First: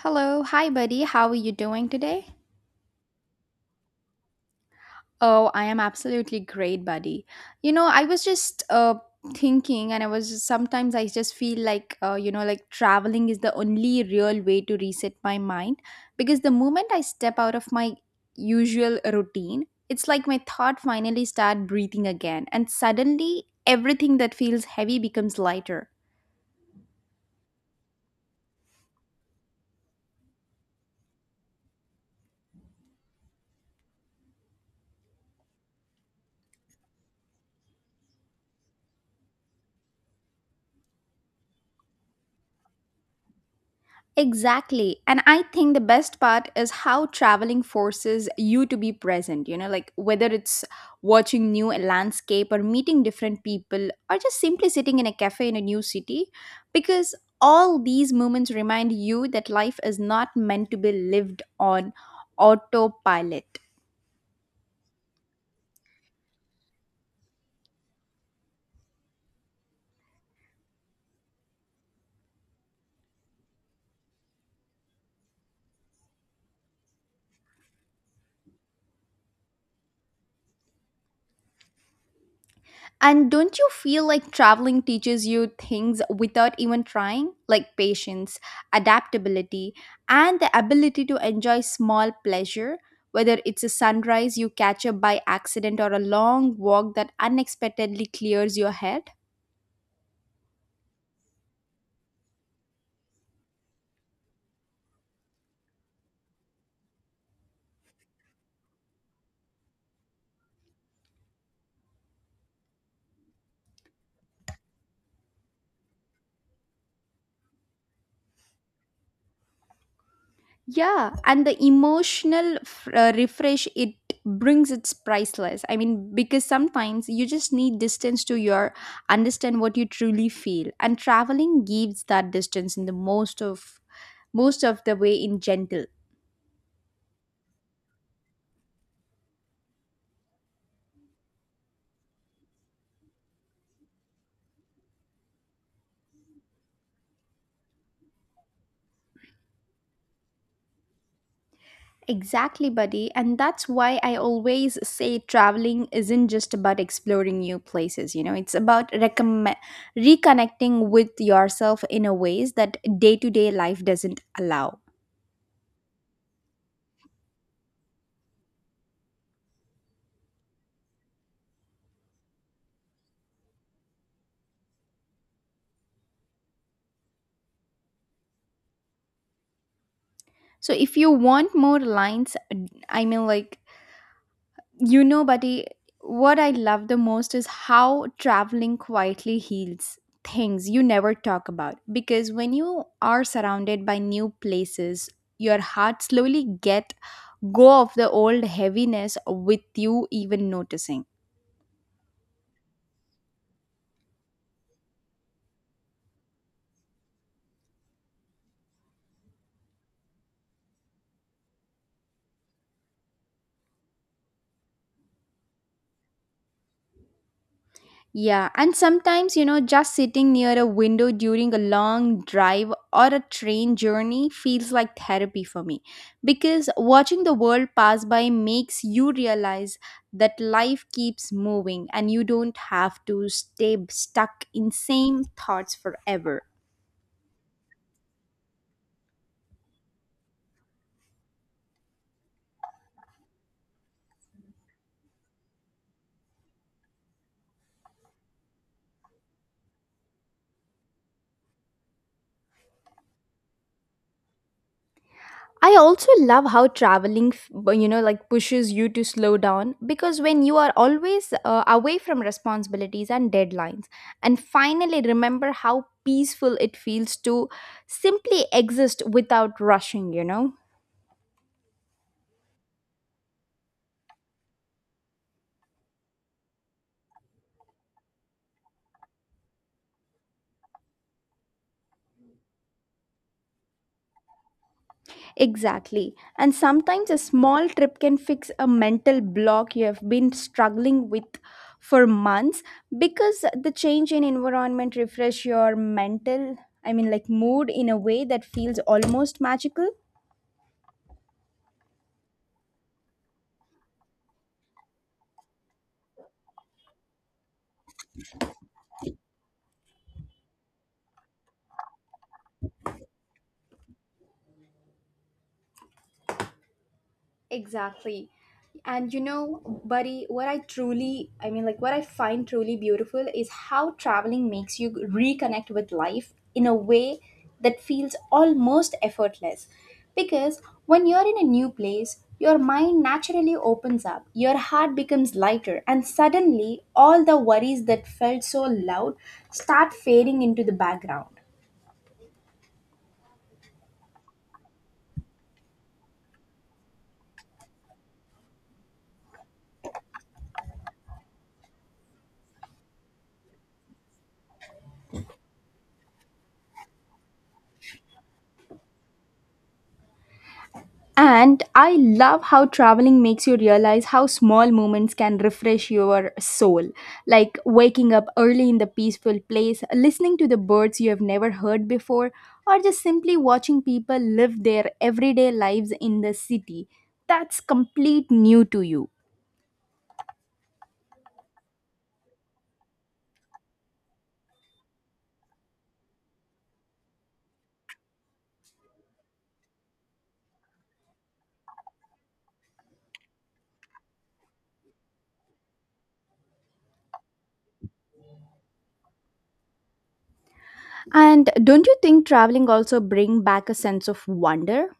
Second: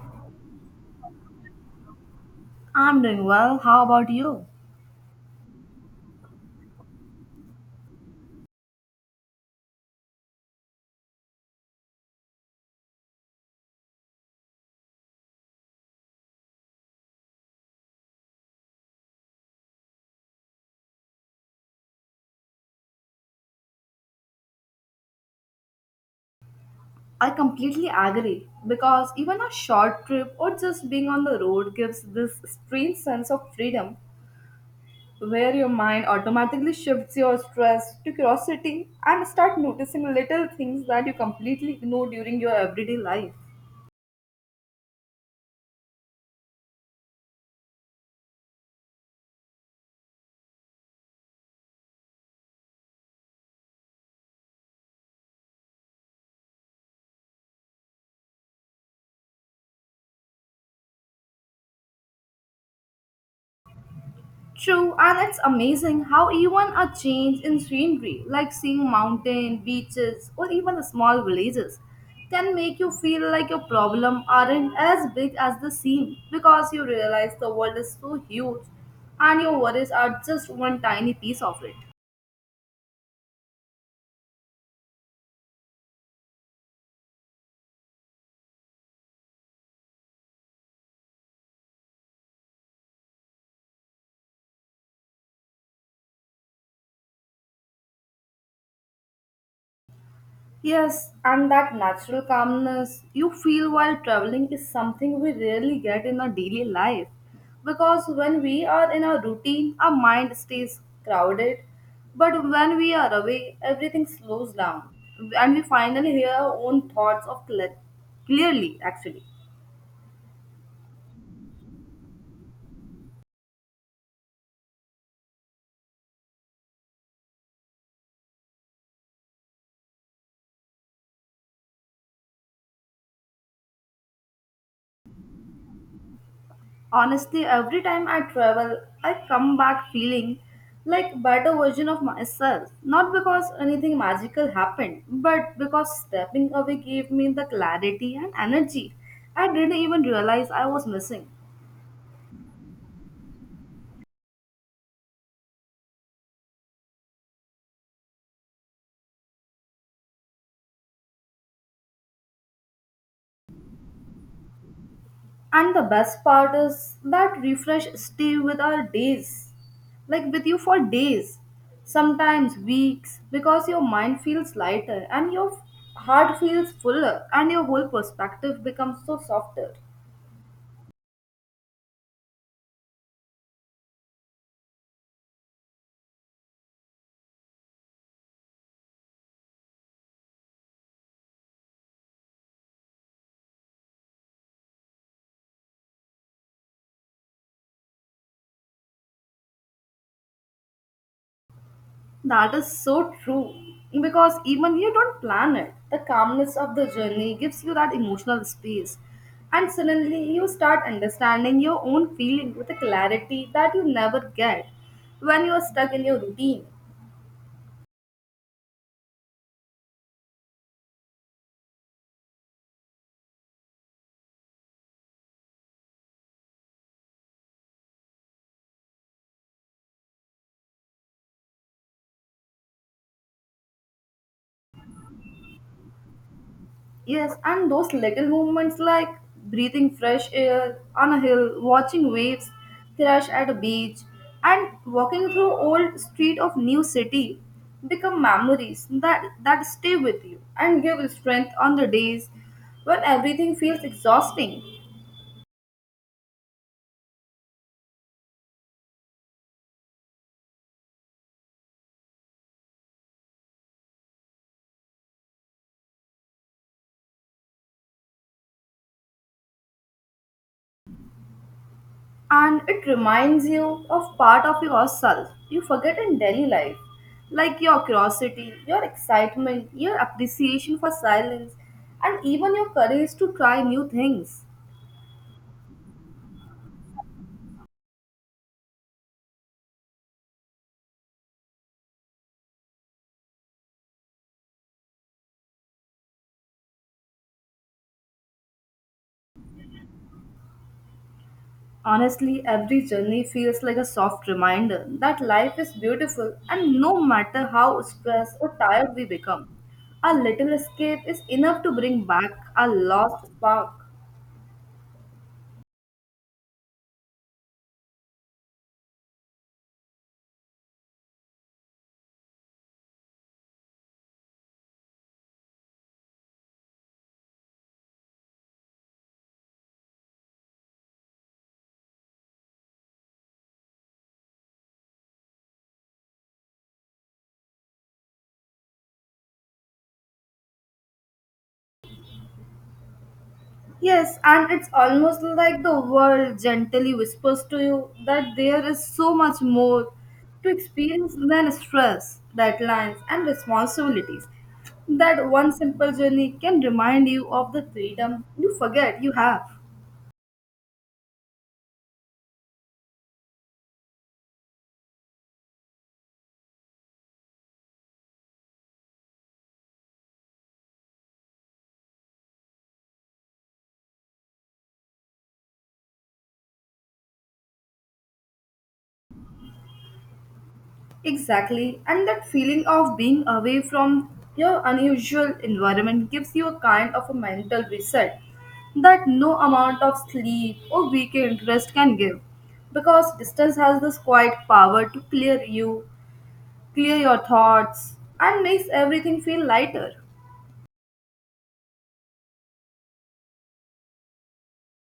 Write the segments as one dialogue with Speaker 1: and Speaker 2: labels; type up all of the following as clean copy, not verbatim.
Speaker 1: Hello, hi buddy. How are you doing today?
Speaker 2: I'm doing well. How about you?
Speaker 1: Oh, I am absolutely great, buddy. You know, I was just thinking, and I was just, sometimes I just feel like you know, like traveling is the only real way to reset my mind, because the moment I step out of my usual routine, it's like my thought finally start breathing again and suddenly everything that feels heavy becomes lighter.
Speaker 2: I completely agree because even a short trip or just being on the road gives this strange sense of freedom where your mind automatically shifts your stress to curiosity and start noticing little things that you completely ignore during your everyday life.
Speaker 1: Exactly. And I think the best part is how traveling forces you to be present, you know, like whether it's watching new landscape or meeting different people or just simply sitting in a cafe in a new city, because all these moments remind you that life is not meant to be lived on autopilot.
Speaker 2: True, and it's amazing how even a change in scenery, like seeing mountain, beaches, or even small villages, can make you feel like your problem aren't as big as they seem because you realize the world is so huge and your worries are just one tiny piece of it.
Speaker 1: And don't you feel like traveling teaches you things without even trying? Like patience, adaptability, and the ability to enjoy small pleasure, whether it's a sunrise you catch up by accident or a long walk that unexpectedly clears your head.
Speaker 2: Yes, and that natural calmness you feel while traveling is something we rarely get in our daily life. Because when we are in our routine, our mind stays crowded. But when we are away, everything slows down. And we finally hear our own thoughts clearly, actually.
Speaker 1: Yeah, and the emotional refresh it brings it's priceless. I mean, because sometimes you just need distance to your understand what you truly feel, and traveling gives that distance in the most of the way in gentle.
Speaker 2: Honestly, every time I travel, I come back feeling like a better version of myself. Not because anything magical happened, but because stepping away gave me the clarity and energy I didn't even realize I was missing.
Speaker 1: Exactly, buddy. And that's why I always say traveling isn't just about exploring new places, you know, it's about reconnecting with yourself in a ways that day to day life doesn't allow.
Speaker 2: And the best part is that refresh stay with our days, like with you for days, sometimes weeks, because your mind feels lighter and your heart feels fuller and your whole perspective becomes so softer.
Speaker 1: So if you want more lines, I mean, like you know, buddy, what I love the most is how traveling quietly heals things you never talk about. Because when you are surrounded by new places, your heart slowly get go of the old heaviness with you even noticing.
Speaker 2: That is so true. Because even you don't plan it, the calmness of the journey gives you that emotional space. And suddenly you start understanding your own feeling with a clarity that you never get when you are stuck in your routine.
Speaker 1: Yeah, and sometimes, you know, just sitting near a window during a long drive or a train journey feels like therapy for me, because watching the world pass by makes you realize that life keeps moving and you don't have to stay stuck in same thoughts forever.
Speaker 2: Yes, and those little movements like breathing fresh air on a hill, watching waves crash at a beach, and walking through old street of new city become memories that stay with you and give strength on the days when everything feels exhausting.
Speaker 1: I also love how traveling, you know, like pushes you to slow down, because when you are always away from responsibilities and deadlines, and finally remember how peaceful it feels to simply exist without rushing, you know?
Speaker 2: And it reminds you of part of yourself you forget in daily life, like your curiosity, your excitement, your appreciation for silence, and even your courage to try new things.
Speaker 1: Exactly. And sometimes a small trip can fix a mental block you have been struggling with for months, because the change in environment refresh your mental, I mean, like mood in a way that feels almost magical.
Speaker 2: Honestly, every journey feels like a soft reminder that life is beautiful, and no matter how stressed or tired we become, a little escape is enough to bring back our lost spark.
Speaker 1: Exactly. And you know, buddy, what I truly, I mean, like what I find truly beautiful is how traveling makes you reconnect with life in a way that feels almost effortless. Because when you're in a new place, your mind naturally opens up, your heart becomes lighter, and suddenly all the worries that felt so loud start fading into the background.
Speaker 2: Yes, and it's almost like the world gently whispers to you that there is so much more to experience than stress, deadlines, and responsibilities. That one simple journey can remind you of the freedom you forget you have.
Speaker 1: And I love how traveling makes you realize how small moments can refresh your soul. Like waking up early in the peaceful place, listening to the birds you have never heard before, or just simply watching people live their everyday lives in the city. That's complete new to you.
Speaker 2: Exactly, and that feeling of being away from your unusual environment gives you a kind of a mental reset that no amount of sleep or weekend rest can give because distance has this quiet power to clear you, clear your thoughts, and makes everything feel lighter.
Speaker 1: And don't you think traveling also bring back a sense of wonder?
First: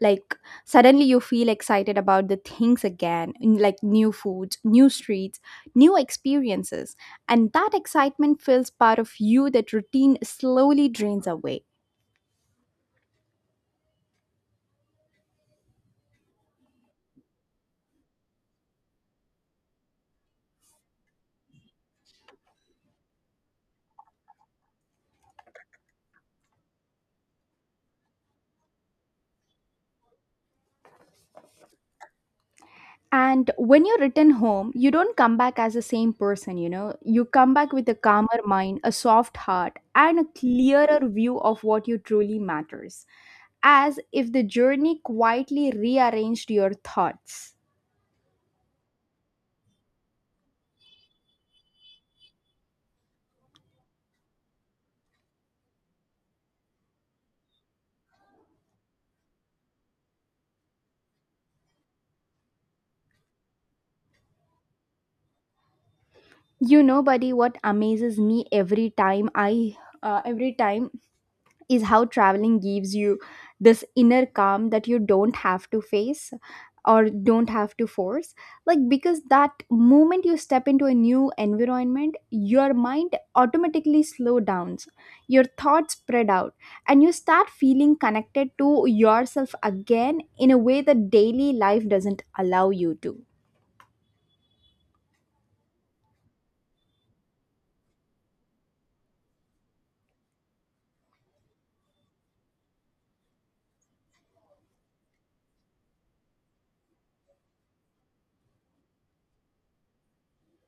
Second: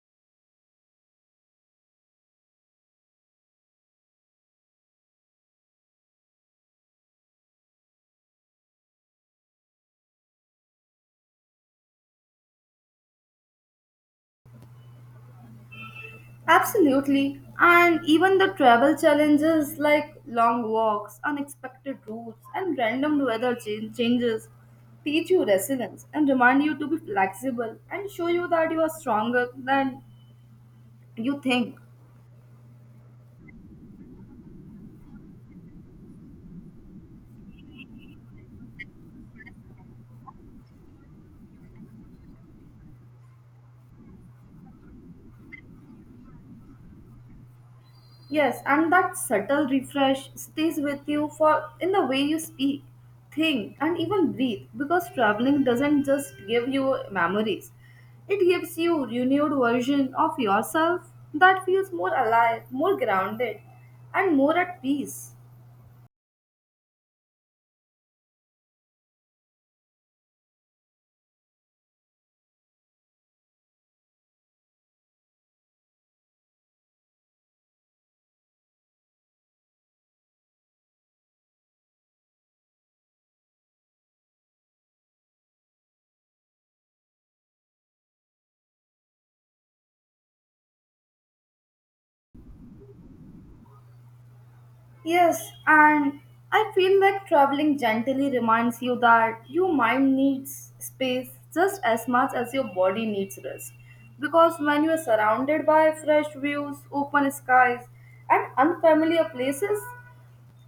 Speaker 1: Like suddenly you feel excited about the things again, like new foods, new streets, new experiences, and that excitement fills part of you that routine slowly drains away.
Speaker 2: Absolutely. And even the travel challenges like long walks, unexpected routes, and random weather changes teach you resilience and remind you to be flexible and show you that you are stronger than you think.
Speaker 1: And when you're written home, you don't come back as the same person, you know, you come back with a calmer mind, a soft heart, and a clearer view of what you truly matters, as if the journey quietly rearranged your thoughts.
Speaker 2: Yes, and that subtle refresh stays with you for in the way you speak, think, and even breathe because traveling doesn't just give you memories. It gives you renewed version of yourself that feels more alive, more grounded, and more at peace.
Speaker 1: You know, buddy, what amazes me every time I every time is how traveling gives you this inner calm that you don't have to face or don't have to force, like because that moment you step into a new environment, your mind automatically slow downs, your thoughts spread out, and you start feeling connected to yourself again in a way that daily life doesn't allow you to.
Speaker 2: Yes, and I feel like traveling gently reminds you that your mind needs space just as much as your body needs rest. Because when you are surrounded by fresh views, open skies, and unfamiliar places,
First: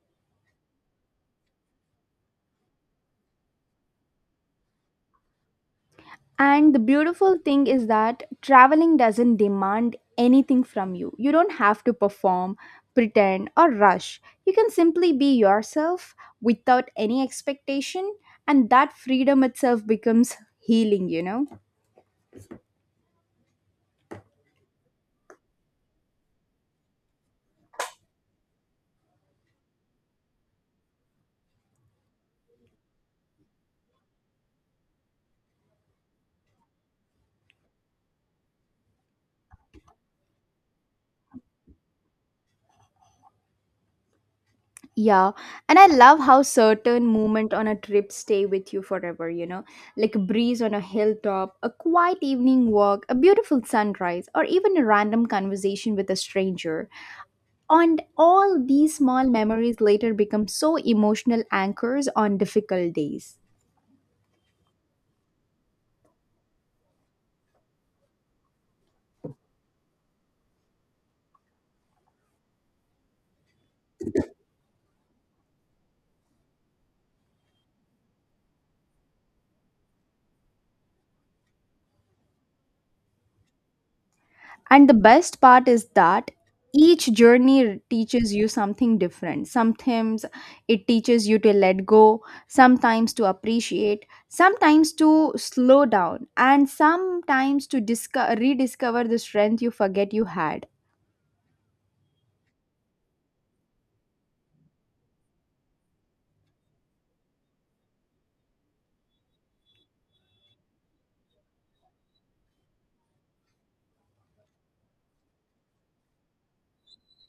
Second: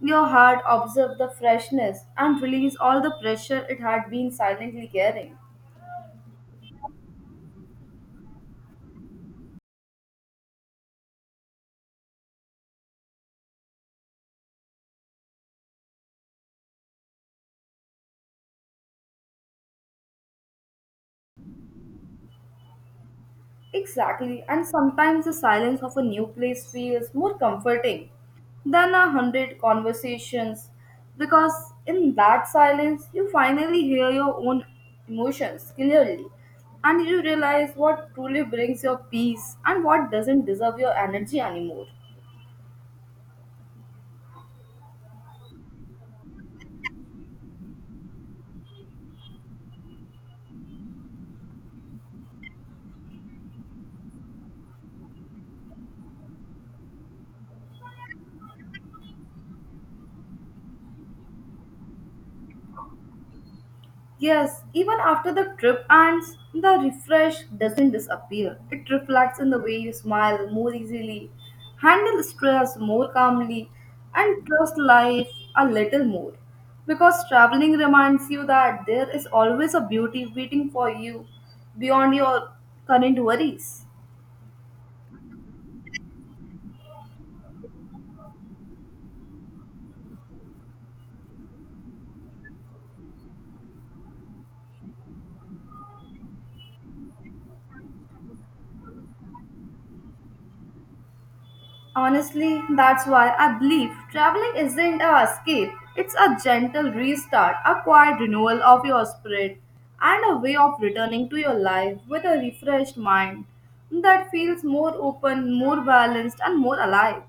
Speaker 2: your heart observes the freshness and release all the pressure it had been silently carrying.
Speaker 1: And the beautiful thing is that traveling doesn't demand anything from you. You don't have to perform, pretend, or rush. You can simply be yourself without any expectation, and that freedom itself becomes healing, you know?
Speaker 2: Exactly, and sometimes the silence of a new place feels more comforting than a hundred conversations because in that silence you finally hear your own emotions clearly and you realize what truly brings your peace and what doesn't deserve your energy anymore.
Speaker 1: Yeah, and I love how certain moment on a trip stay with you forever, you know? Like a breeze on a hilltop, a quiet evening walk, a beautiful sunrise, or even a random conversation with a stranger. And all these small memories later become so emotional anchors on difficult days.
Speaker 2: Yes, even after the trip ends, the refresh doesn't disappear. It reflects in the way you smile more easily, handle stress more calmly, and trust life a little more. Because traveling reminds you that there is always a beauty waiting for you beyond your current worries.
Speaker 1: And the best part is that each journey teaches you something different. Sometimes it teaches you to let go, sometimes to appreciate, sometimes to slow down, and sometimes to rediscover the strength you forget you had.
Speaker 2: Honestly, that's why I believe traveling isn't a escape. It's a gentle restart, a quiet renewal of your spirit, and a way of returning to your life with a refreshed mind that feels more open, more balanced, and more alive.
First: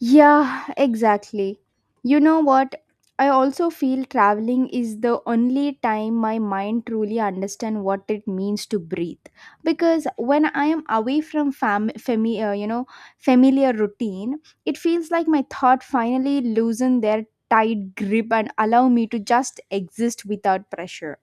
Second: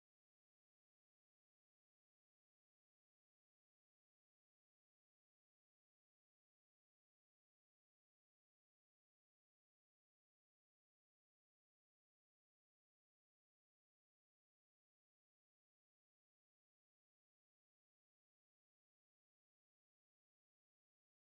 Speaker 1: Yeah, exactly. You know what? I also feel traveling is the only time my mind truly understand what it means to breathe, because when I am away from you know, familiar routine, it feels like my thought finally loosen their tight grip and allow me to just exist without pressure.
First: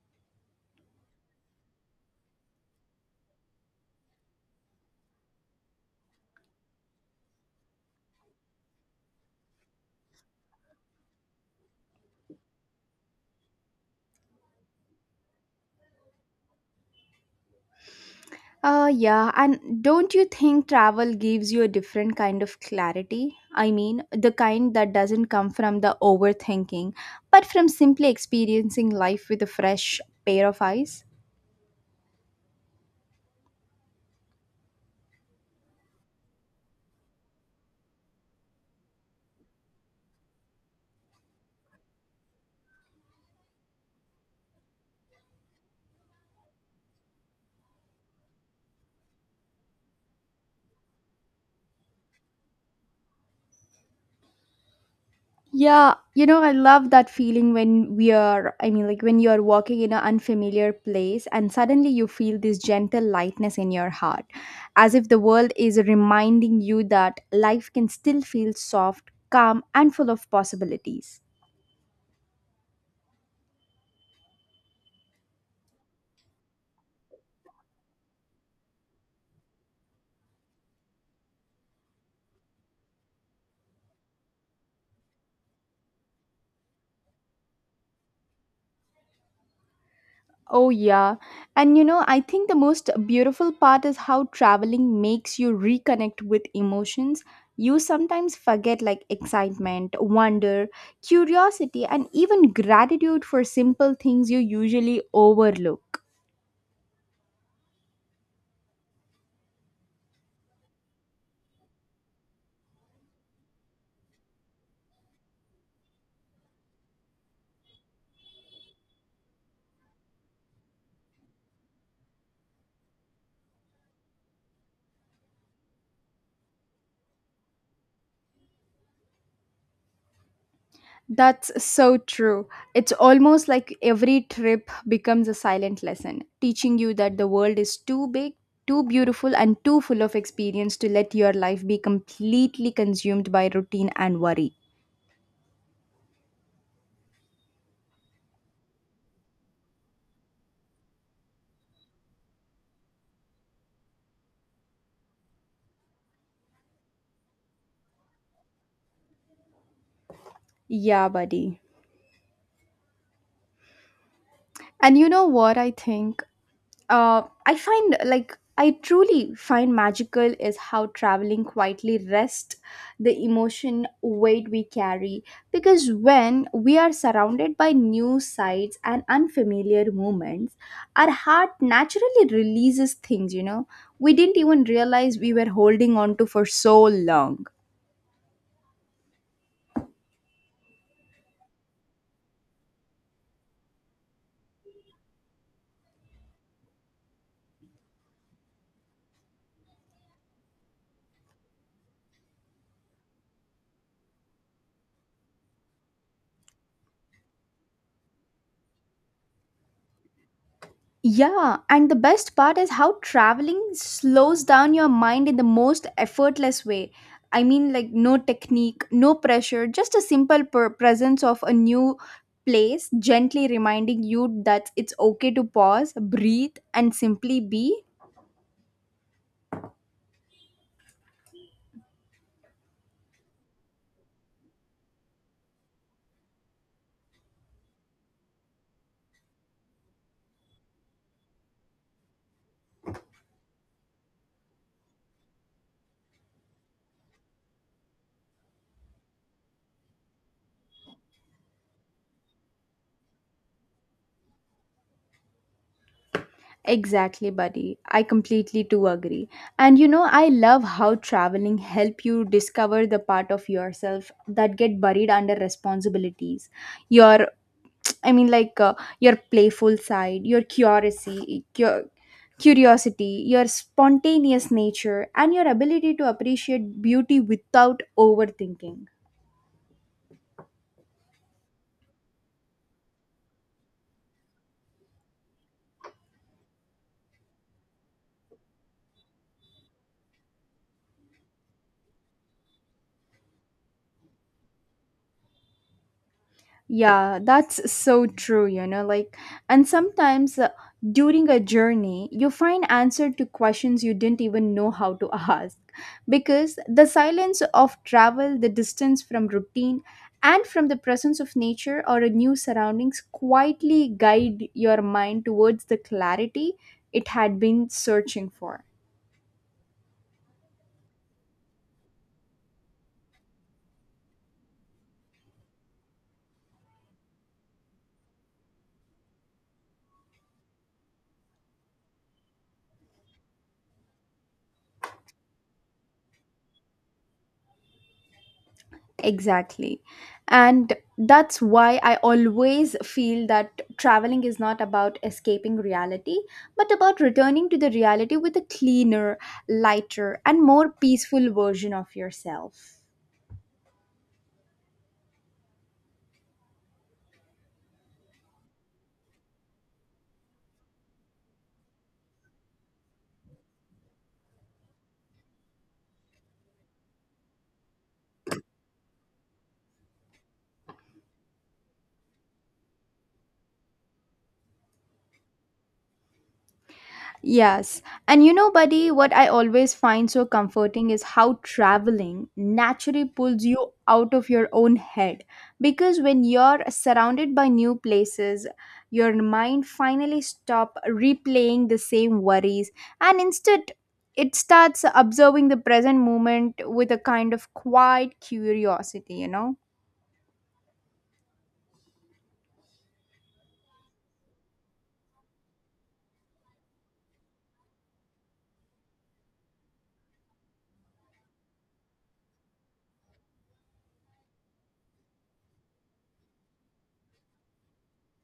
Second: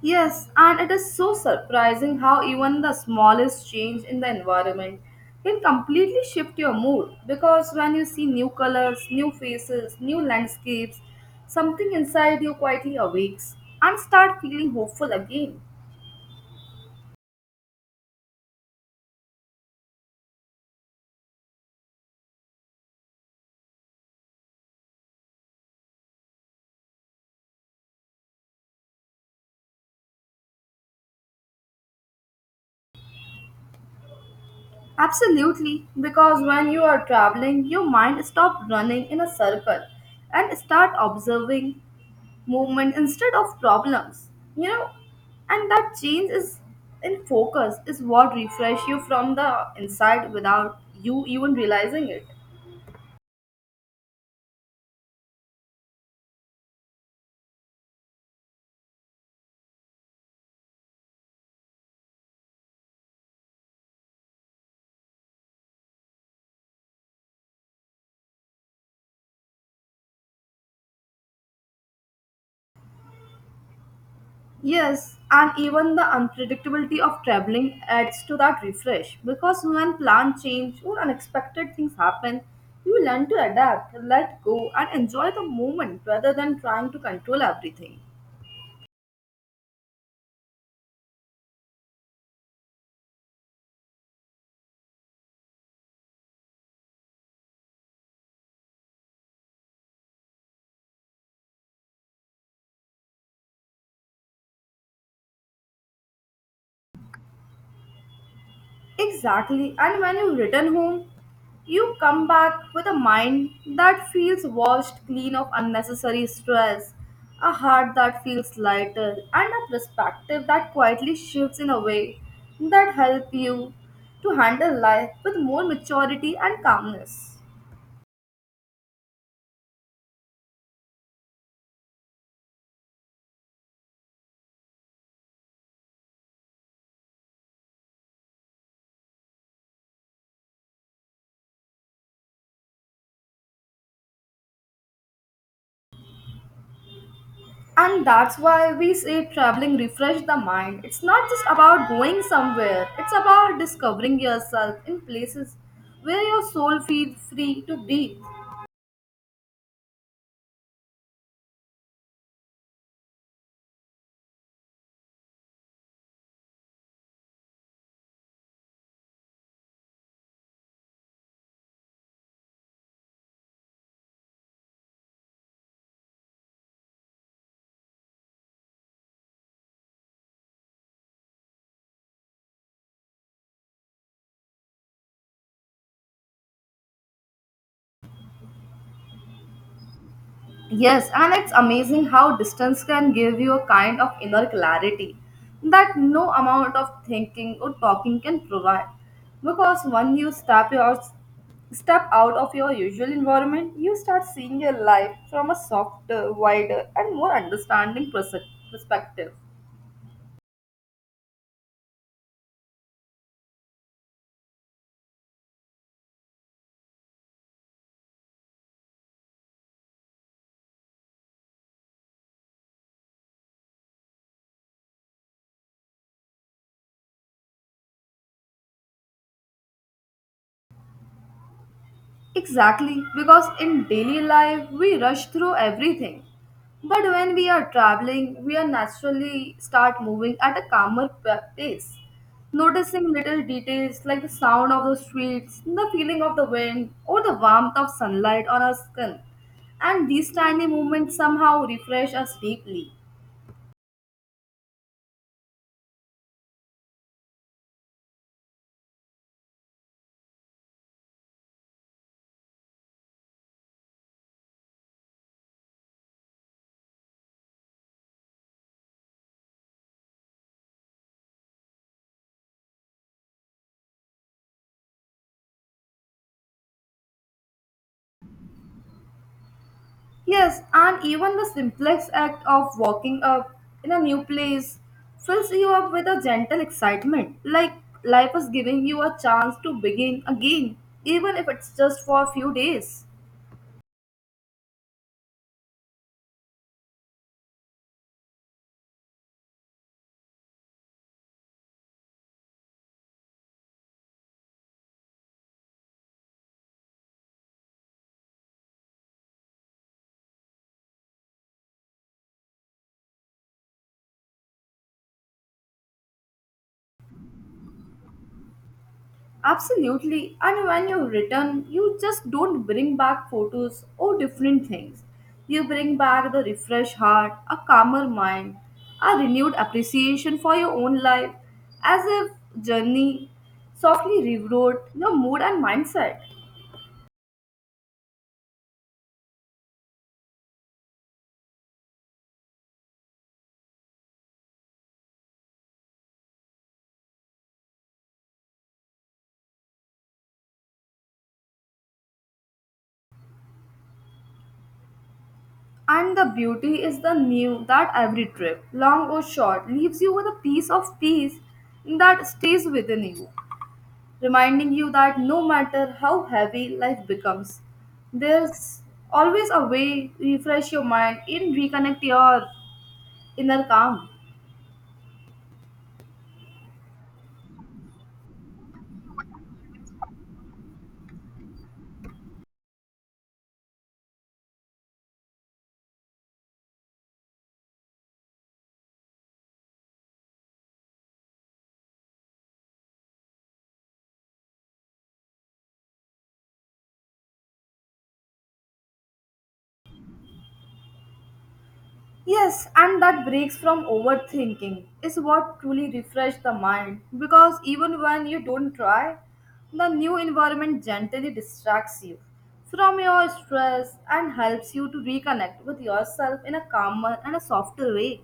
Speaker 2: Yes, and it is so surprising how even the smallest change in the environment can completely shift your mood because when you see new colors, new faces, new landscapes, something inside you quietly awakes and start feeling hopeful again.
Speaker 1: Yeah, and don't you think travel gives you a different kind of clarity? I mean, the kind that doesn't come from the overthinking, but from simply experiencing life with a fresh pair of eyes.
Speaker 2: Absolutely, because when you are traveling, your mind stops running in a circle and start observing movement instead of problems. You know, and that change is in focus is what refresh you from the inside without you even realizing it.
Speaker 1: Yeah, you know, I love that feeling when we are, I mean, like when you are walking in an unfamiliar place and suddenly you feel this gentle lightness in your heart, as if the world is reminding you that life can still feel soft, calm, and full of possibilities.
Speaker 2: Yes, and even the unpredictability of traveling adds to that refresh because when plans change or unexpected things happen, you learn to adapt, let go, and enjoy the moment rather than trying to control everything.
Speaker 1: Oh, yeah. And you know, I think the most beautiful part is how traveling makes you reconnect with emotions. You sometimes forget like excitement, wonder, curiosity, and even gratitude for simple things you usually overlook.
Speaker 2: Exactly. And when you return home, you come back with a mind that feels washed clean of unnecessary stress, a heart that feels lighter, and a perspective that quietly shifts in a way that help you to handle life with more maturity and calmness.
Speaker 1: That's so true. It's almost like every trip becomes a silent lesson, teaching you that the world is too big, too beautiful, and too full of experience to let your life be completely consumed by routine and worry.
Speaker 2: And that's why we say traveling refresh the mind. It's not just about going somewhere, it's about discovering yourself in places where your soul feels free to breathe.
Speaker 1: Yeah, buddy. And you know what I think? I find like I truly find magical is how traveling quietly rests the emotion weight we carry. Because when we are surrounded by new sights and unfamiliar moments, our heart naturally releases things, you know, we didn't even realize we were holding on to for so long.
Speaker 2: Yes, and it's amazing how distance can give you a kind of inner clarity that no amount of thinking or talking can provide. Because when you step out of your usual environment, you start seeing your life from a softer, wider, and more understanding perspective.
Speaker 1: Yeah, and the best part is how traveling slows down your mind in the most effortless way. I mean, like, no technique, no pressure, just a simple presence of a new place, gently reminding you that it's okay to pause, breathe, and simply be.
Speaker 2: Exactly, because in daily life we rush through everything. But when we are traveling, we are naturally start moving at a calmer pace, noticing little details like the sound of the streets, the feeling of the wind, or the warmth of sunlight on our skin. And these tiny movements somehow refresh us deeply.
Speaker 1: Exactly, buddy. I completely do agree. And you know, I love how traveling help you discover the part of yourself that get buried under responsibilities, your i mean like uh, your playful side, your curiosity, your spontaneous nature, and your ability to appreciate beauty without overthinking.
Speaker 2: Yes, and even the simplest act of walking up in a new place fills you up with a gentle excitement, like life is giving you a chance to begin again, even if it's just for a few days.
Speaker 1: Yeah, that's so true, you know, like, and sometimes during a journey, you find answer to questions you didn't even know how to ask, because the silence of travel, the distance from routine, and from the presence of nature or a new surroundings quietly guide your mind towards the clarity it had been searching for.
Speaker 2: Absolutely. And when you return, you just don't bring back photos or different things. You bring back the refreshed heart, a calmer mind, a renewed appreciation for your own life, as if journey softly rewrote your mood and mindset.
Speaker 1: Exactly. And that's why I always feel that traveling is not about escaping reality, but about returning to the reality with a cleaner, lighter, and more peaceful version of yourself.
Speaker 2: And the beauty is the new that every trip, long or short, leaves you with a piece of peace that stays within you, reminding you that no matter how heavy life becomes, there's always a way to refresh your mind and reconnect your inner calm.
Speaker 1: Yes. And you know, buddy, what I always find so comforting is how traveling naturally pulls you out of your own head. Because when you're surrounded by new places, your mind finally stop replaying the same worries and instead it starts observing the present moment with a kind of quiet curiosity, you know?
Speaker 2: Yes, and that breaks from overthinking is what truly refresh the mind because even when you don't try, the new environment gently distracts you from your stress and helps you to reconnect with yourself in a calmer and a softer way.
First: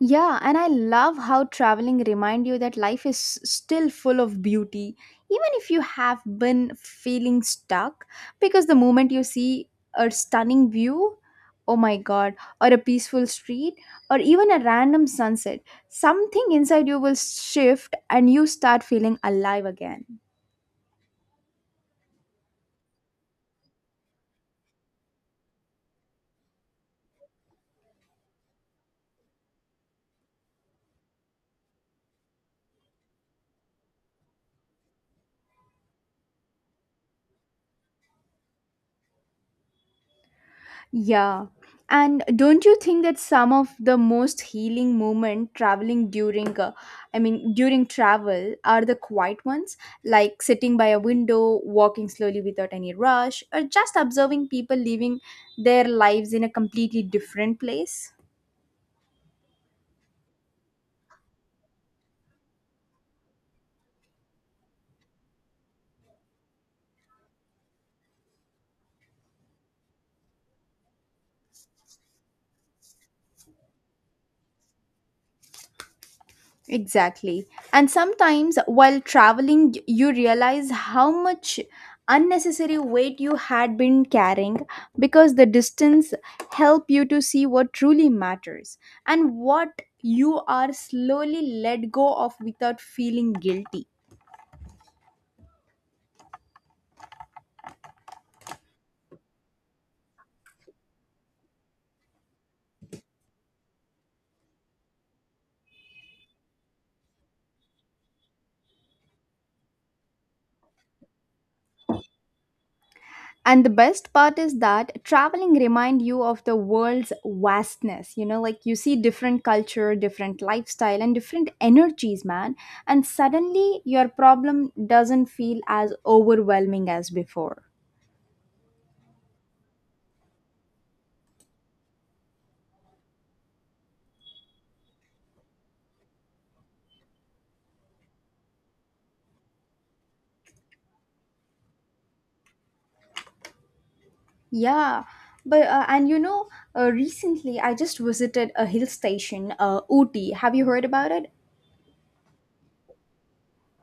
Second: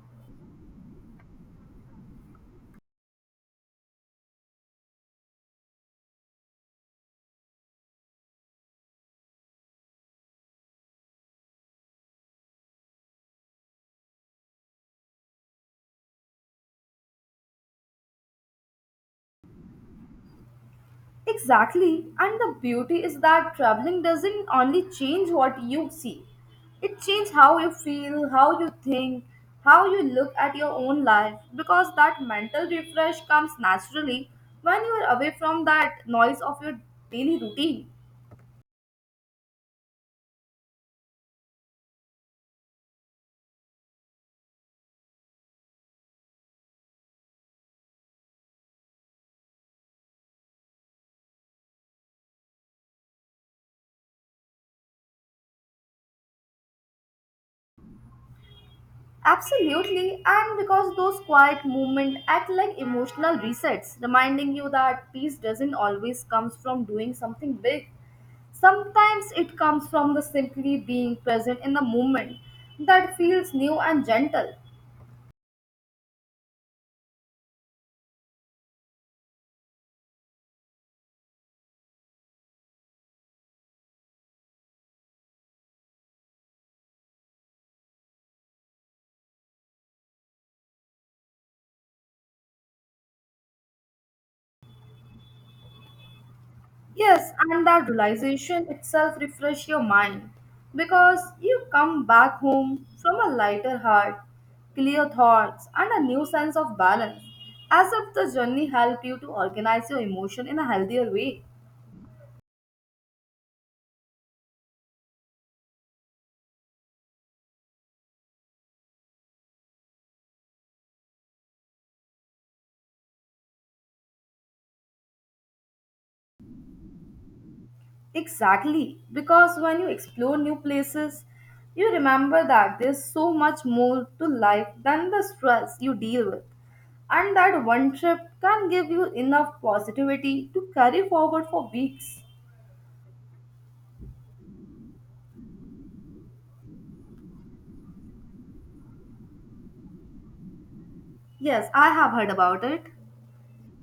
Speaker 1: Yeah, and I love how traveling remind you that life is still full of beauty even if you have been feeling stuck, because the moment you see a stunning view, oh my god, or a peaceful street or even a random sunset, something inside you will shift and you start feeling alive again.
Speaker 2: Exactly, and the beauty is that traveling doesn't only change what you see, it changes how you feel, how you think, how you look at your own life because that mental refresh comes naturally when you are away from that noise of your daily routine.
Speaker 1: Yeah. And don't you think that some of the most healing moment traveling during I mean during travel are the quiet ones, like sitting by a window, walking slowly without any rush, or just observing people living their lives in a completely different place?
Speaker 2: Absolutely, and because those quiet movements act like emotional resets, reminding you that peace doesn't always comes from doing something big. Sometimes it comes from the simply being present in the moment that feels new and gentle.
Speaker 1: Exactly. And sometimes while traveling, you realize how much unnecessary weight you had been carrying, because the distance help you to see what truly matters and what you are slowly let go of without feeling guilty.
Speaker 2: Yes, and that realization itself refresh your mind because you come back home from a lighter heart, clear thoughts, and a new sense of balance, as if the journey helped you to organize your emotion in a healthier way.
Speaker 1: And the best part is that traveling remind you of the world's vastness. You know, like you see different culture, different lifestyle, and different energies, man. And suddenly your problem doesn't feel as overwhelming as before.
Speaker 2: Exactly, because when you explore new places, you remember that there's so much more to life than the stress you deal with, and that one trip can give you enough positivity to carry forward for weeks.
Speaker 1: Yeah, but and you know, recently I just visited a hill station, Ooty. Have you heard about it?
Speaker 2: Yes, I have heard about it.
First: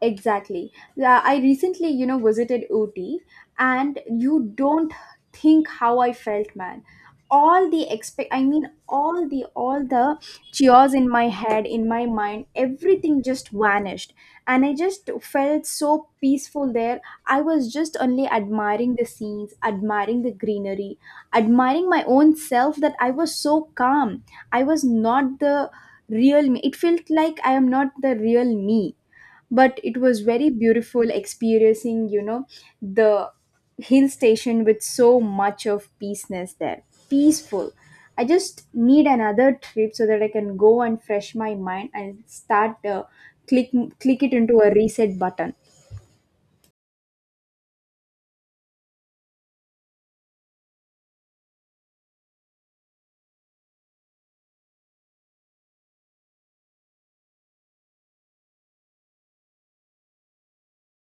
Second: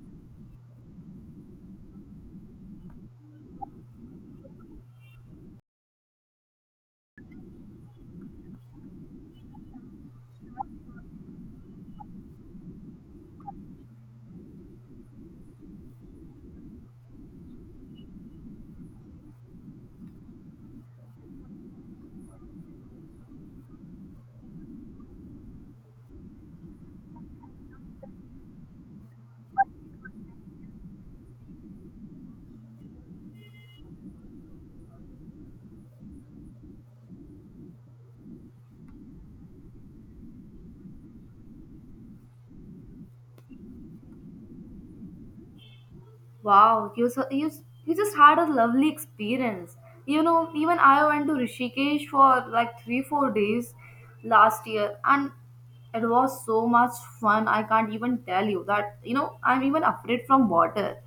Speaker 1: Exactly. Yeah, I recently, visited Ooty, and you don't think how I felt, man. All the expect, I mean, all the cheers in my head, in my mind, everything just vanished, and I just felt so peaceful there. I was just only admiring the scenes, admiring the greenery, admiring my own self. That I was so calm. I was not the real me. It felt like I am not the real me, but it was very beautiful experiencing the hill station with so much of peaceness there, peaceful. I just need another trip so that I can go and fresh my mind and start click click it into a reset button.
Speaker 2: Wow, you you just had a lovely experience. You know, even I went to Rishikesh for like 3 4 days last year, and it was so much fun. I can't even tell you that, you know, I'm even afraid from water.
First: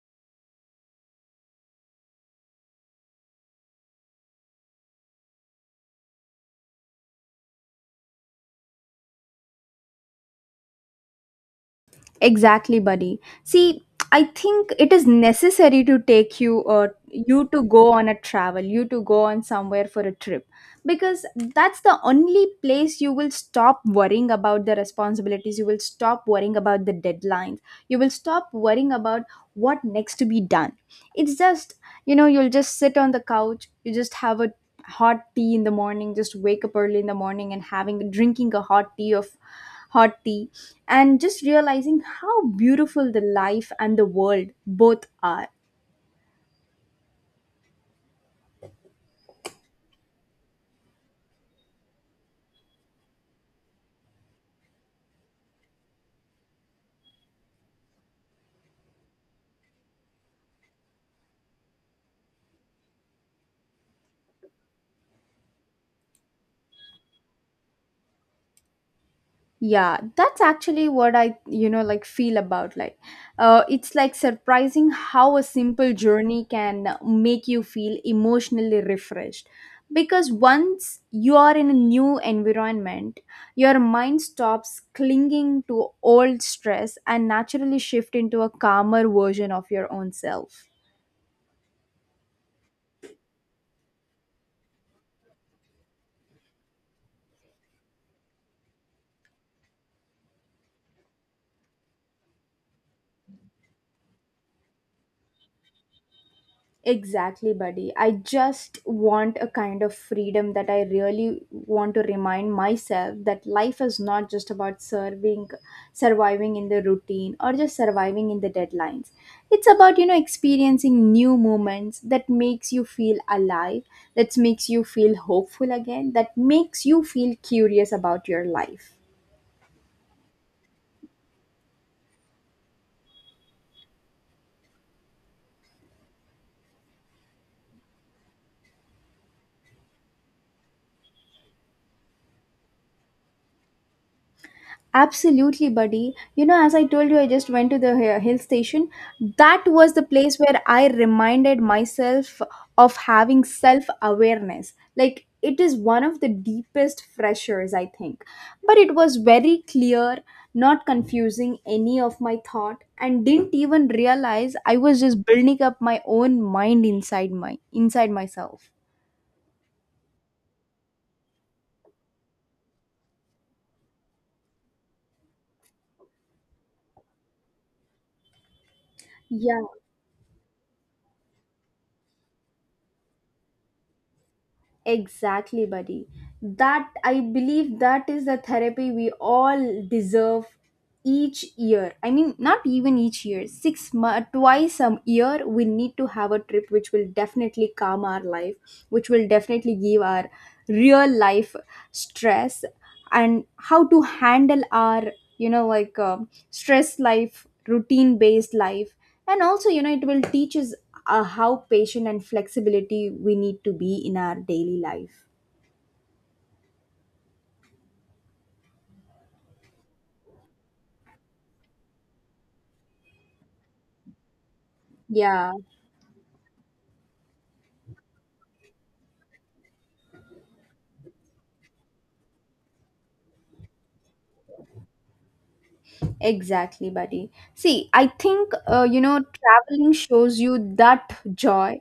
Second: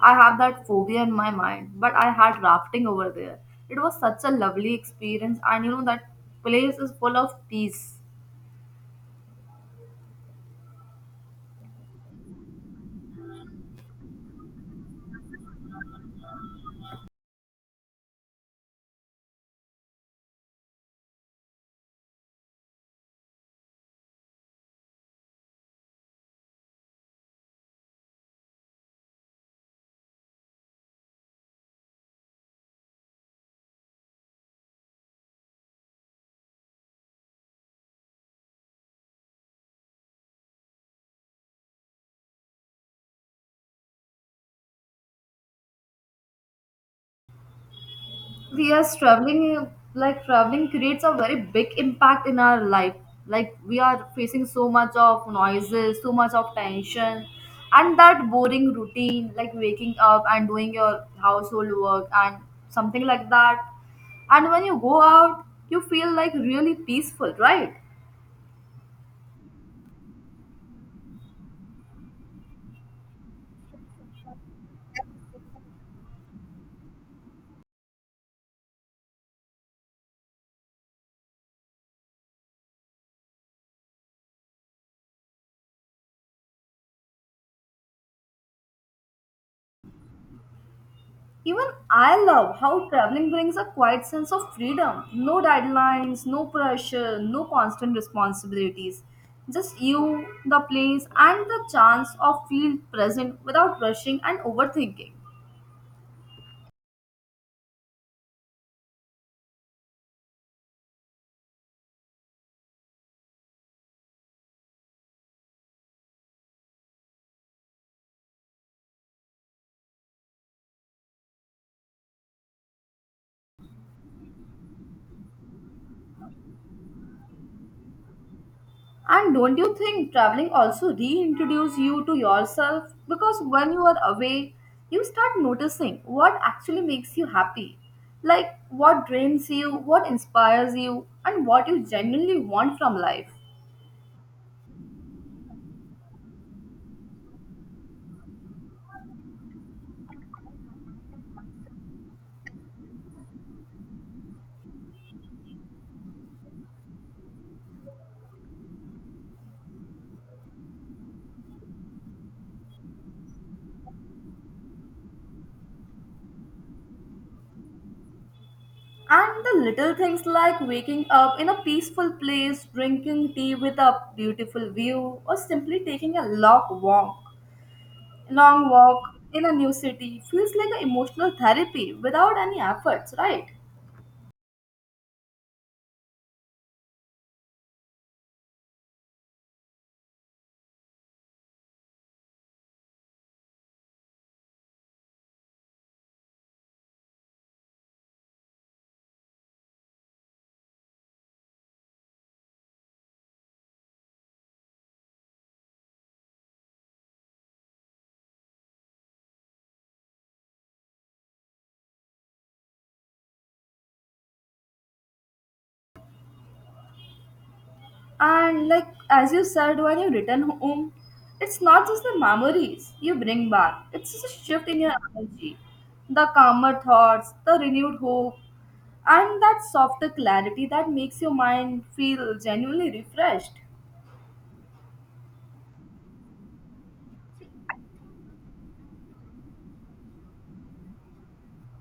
Speaker 2: I have that phobia in my mind, but I had rafting over there. It was such a lovely experience, and you know that place is full of peace.
Speaker 1: Exactly, buddy. See, I think it is necessary to take you or you to go on a travel, you to go on somewhere for a trip, because that's the only place you will stop worrying about the responsibilities, you will stop worrying about the deadlines, you will stop worrying about what next to be done. It's just, you know, you'll just sit on the couch, you just have a hot tea in the morning, just wake up early in the morning and having drinking a hot tea of hot tea, and just realizing how beautiful the life and the world both are.
Speaker 2: Yes, traveling, like traveling creates a very big impact in our life, like we are facing so much of noises, so much of tension, and that boring routine like waking up and doing your household work and something like that, and when you go out you feel like really peaceful, right?
Speaker 1: Yeah, that's actually what I, like feel about, like it's like surprising how a simple journey can make you feel emotionally refreshed, because once you are in a new environment, your mind stops clinging to old stress and naturally shift into a calmer version of your own self.
Speaker 2: Even I love how traveling brings a quiet sense of freedom. No deadlines, no pressure, no constant responsibilities. Just you, the place, and the chance of feel present without rushing and overthinking.
Speaker 1: Exactly, buddy. I just want a kind of freedom that I really want to remind myself that life is not just about serving, surviving in the routine or just surviving in the deadlines. It's about, you know, experiencing new moments that makes you feel alive, that makes you feel hopeful again, that makes you feel curious about your life.
Speaker 2: And don't you think traveling also reintroduces you to yourself? Because when you are away, you start noticing what actually makes you happy. Like what drains you, what inspires you, and what you genuinely want from life.
Speaker 1: Absolutely, buddy. You know, as I told you, I just went to the hill station. That was the place where I reminded myself of having self awareness. Like, it is one of the deepest freshers, I think. But it was very clear, not confusing any of my thought, and didn't even realize I was just building up my own mind inside my inside myself.
Speaker 2: And the little things like waking up in a peaceful place, drinking tea with a beautiful view, or simply taking a long walk in a
Speaker 1: Yeah.
Speaker 2: new city feels like an emotional therapy without any efforts, right?
Speaker 1: Exactly, buddy. That I believe that is the therapy we all deserve each year. I mean, not even each year. Twice a year, we need to have a trip which will definitely calm our life, which will definitely give our real life stress and how to handle our, you know, like stress life, routine based life, and also, you know, it will teach us how patient and flexibility we need to be in our daily life.
Speaker 2: And like as you said, when you return home, it's not just the memories you bring back; it's just a shift in your
Speaker 1: Yeah.
Speaker 2: energy, the calmer thoughts, the renewed hope, and that softer clarity that makes your mind feel genuinely refreshed.
Speaker 1: Exactly, buddy. See, I think, you know, traveling shows you that joy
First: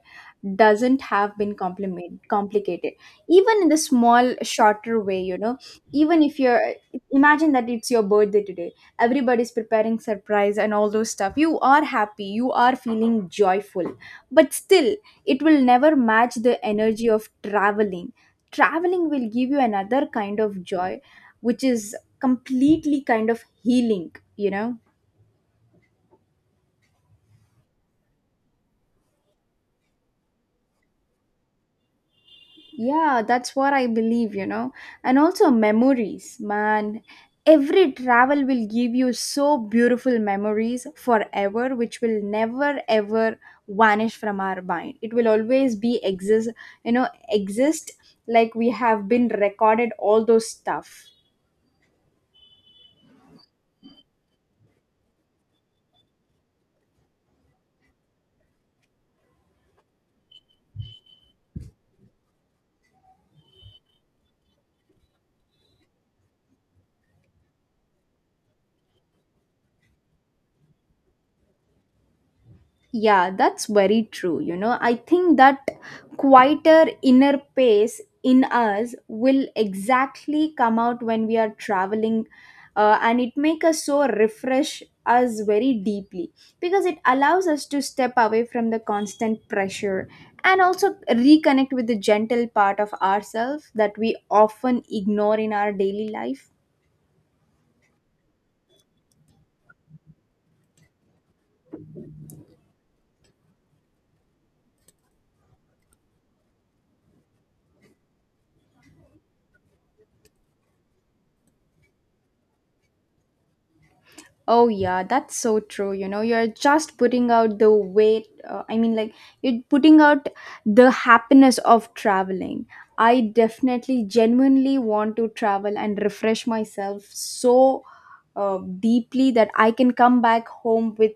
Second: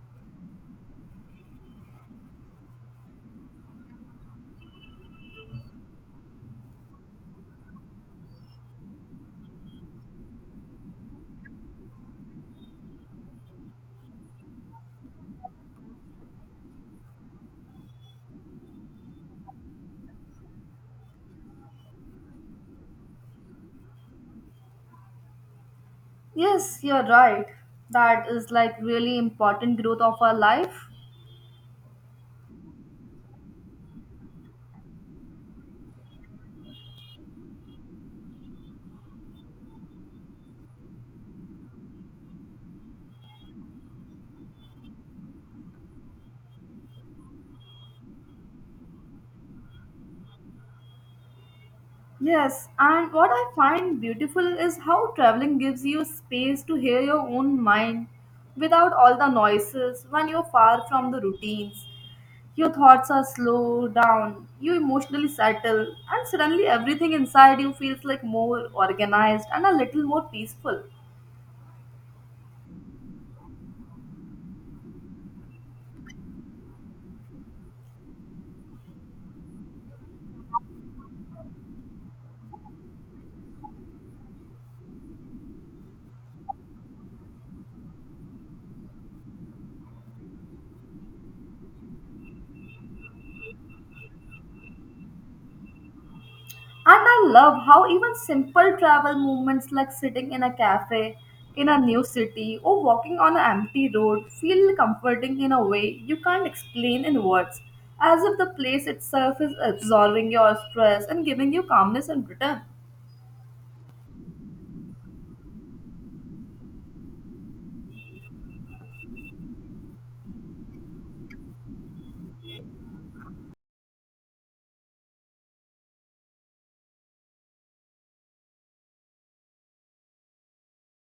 Speaker 1: doesn't have been compliment complicated, even in the small shorter way, you know. Even if you're, imagine that it's your birthday today, everybody's preparing surprise and all those stuff, you are happy, you are feeling joyful, but still it will never match the energy of traveling. Traveling will give you another kind of joy, which is completely kind of healing, you know?
Speaker 2: Yes, you're right. That is like really important growth of our life.
Speaker 1: Yeah, that's what I believe, you know? And also memories, man. Every travel will give you so beautiful memories forever, which will never ever vanish from our mind. It will always be exist, you know, exist, like we have been recorded all those stuff.
Speaker 2: Yes, and what I find beautiful is how traveling gives you space to hear your own mind without all the noises when you're far from the routines. Your thoughts are slow down, you emotionally settle, and suddenly everything inside you feels like more organized and a little more peaceful.
Speaker 1: Yeah, that's very true. You know, I think that quieter inner pace in us will exactly come out when we are traveling, and it make us so refresh us very deeply, because it allows us to step away from the constant pressure, and also reconnect with the gentle part of ourselves that we often ignore in our daily life.
Speaker 2: And I love how even simple travel movements like sitting in a cafe in a new city or walking on an empty road feel comforting in a way you can't explain in words, as if the place itself is absorbing your stress and giving you calmness in return.
Speaker 1: Oh yeah, that's so true. You know, you're just putting out the weight. I mean, like, you're putting out the happiness of traveling. I definitely, genuinely want to travel and refresh myself so deeply that I can come back home with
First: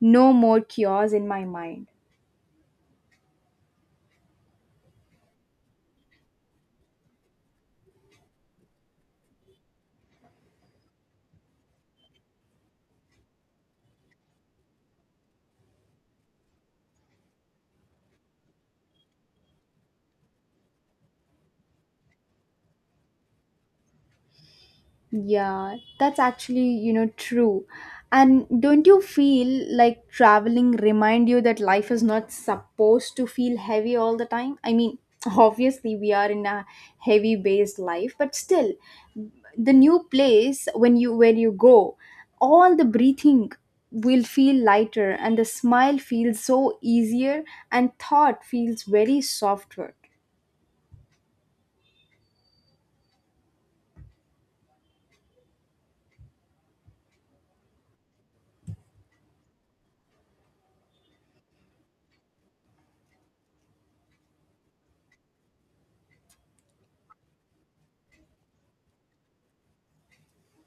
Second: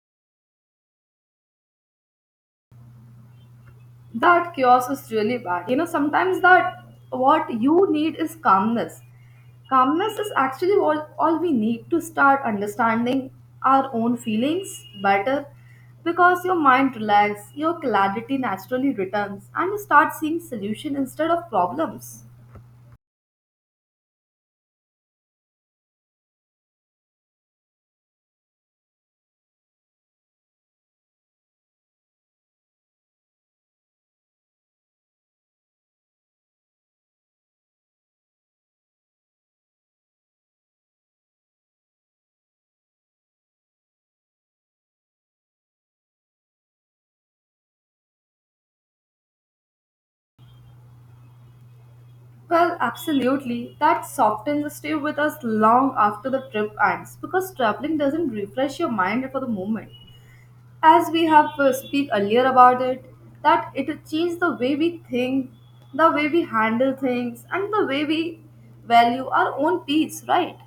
Speaker 1: no more cures in my mind.
Speaker 2: That chaos is really bad. You know, sometimes that what you need is calmness. Calmness is actually all we need to start understanding our own feelings better because your mind relaxes, your clarity naturally returns, and you start seeing solution instead of problems.
Speaker 1: Yeah, that's actually, you know, true. And don't you feel like traveling remind you that life is not supposed to feel heavy all the time? I mean, obviously we are in a heavy based life, but still the new place when you where you go, all the breathing will feel lighter, and the smile feels so easier, and thought feels very softer.
Speaker 2: Well, absolutely. That softens stay with us long after the trip ends because traveling doesn't refresh your mind for the moment. As we have speak earlier about it, that it will change the way we think, the way we handle things, and the way we value our own peace, right?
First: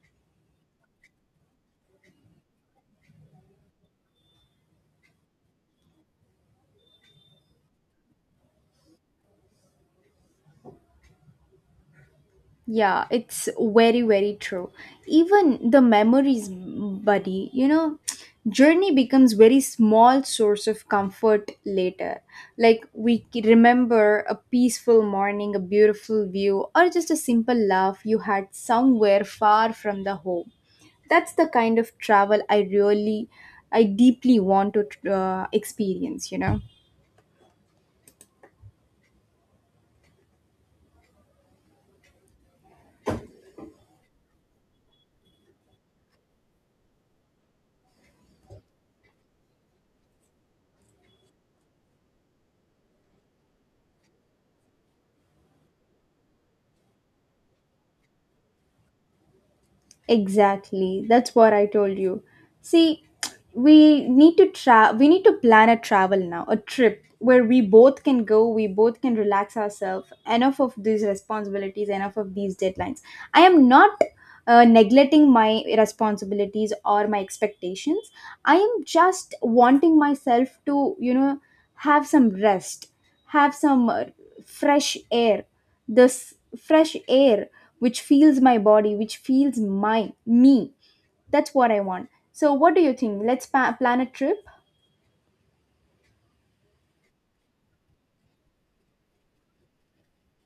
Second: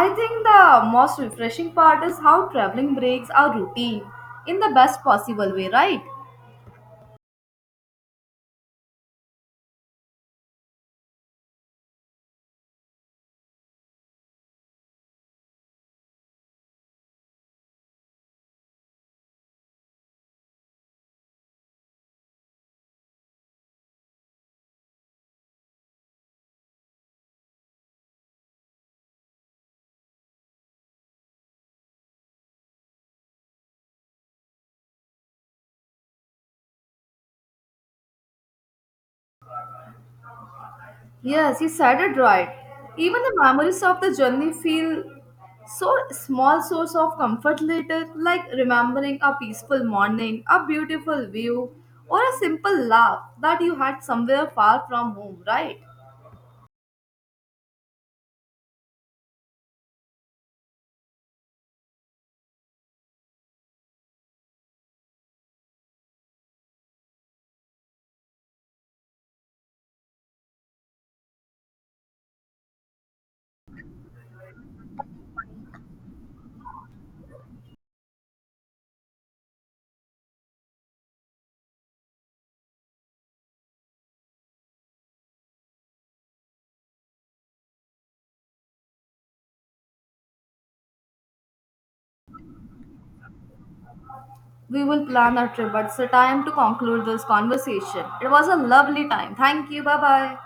Speaker 2: I think the most refreshing part is how traveling breaks our routine in the best possible way, right?
Speaker 1: Yeah, it's very, very true. Even the memories, buddy, you know, journey becomes very small source of comfort later. Like, remember a peaceful morning, a beautiful view, or just a simple laugh you had somewhere far from the home. That's the kind of travel I really, I deeply want to experience, you know.
Speaker 2: Yes, you said it right. Even the memories of the journey feel so small source of comfort later, like remembering a peaceful morning, a beautiful view, or a simple laugh that you had somewhere far from home, right?
Speaker 1: Exactly. That's what I told you. See, we need to plan a travel now, a trip where we both can go, we both can relax ourselves. Enough of these responsibilities, enough of these deadlines. I am not neglecting my responsibilities or my expectations. I am just wanting myself to, you know, have some rest, have some fresh air, this fresh air, which feels my body, which feels my me. That's what I want. So what do you think? Let's plan a trip.
Speaker 2: We will plan our trip, but it's a time to conclude this conversation. It was a lovely time. Thank you. Bye bye.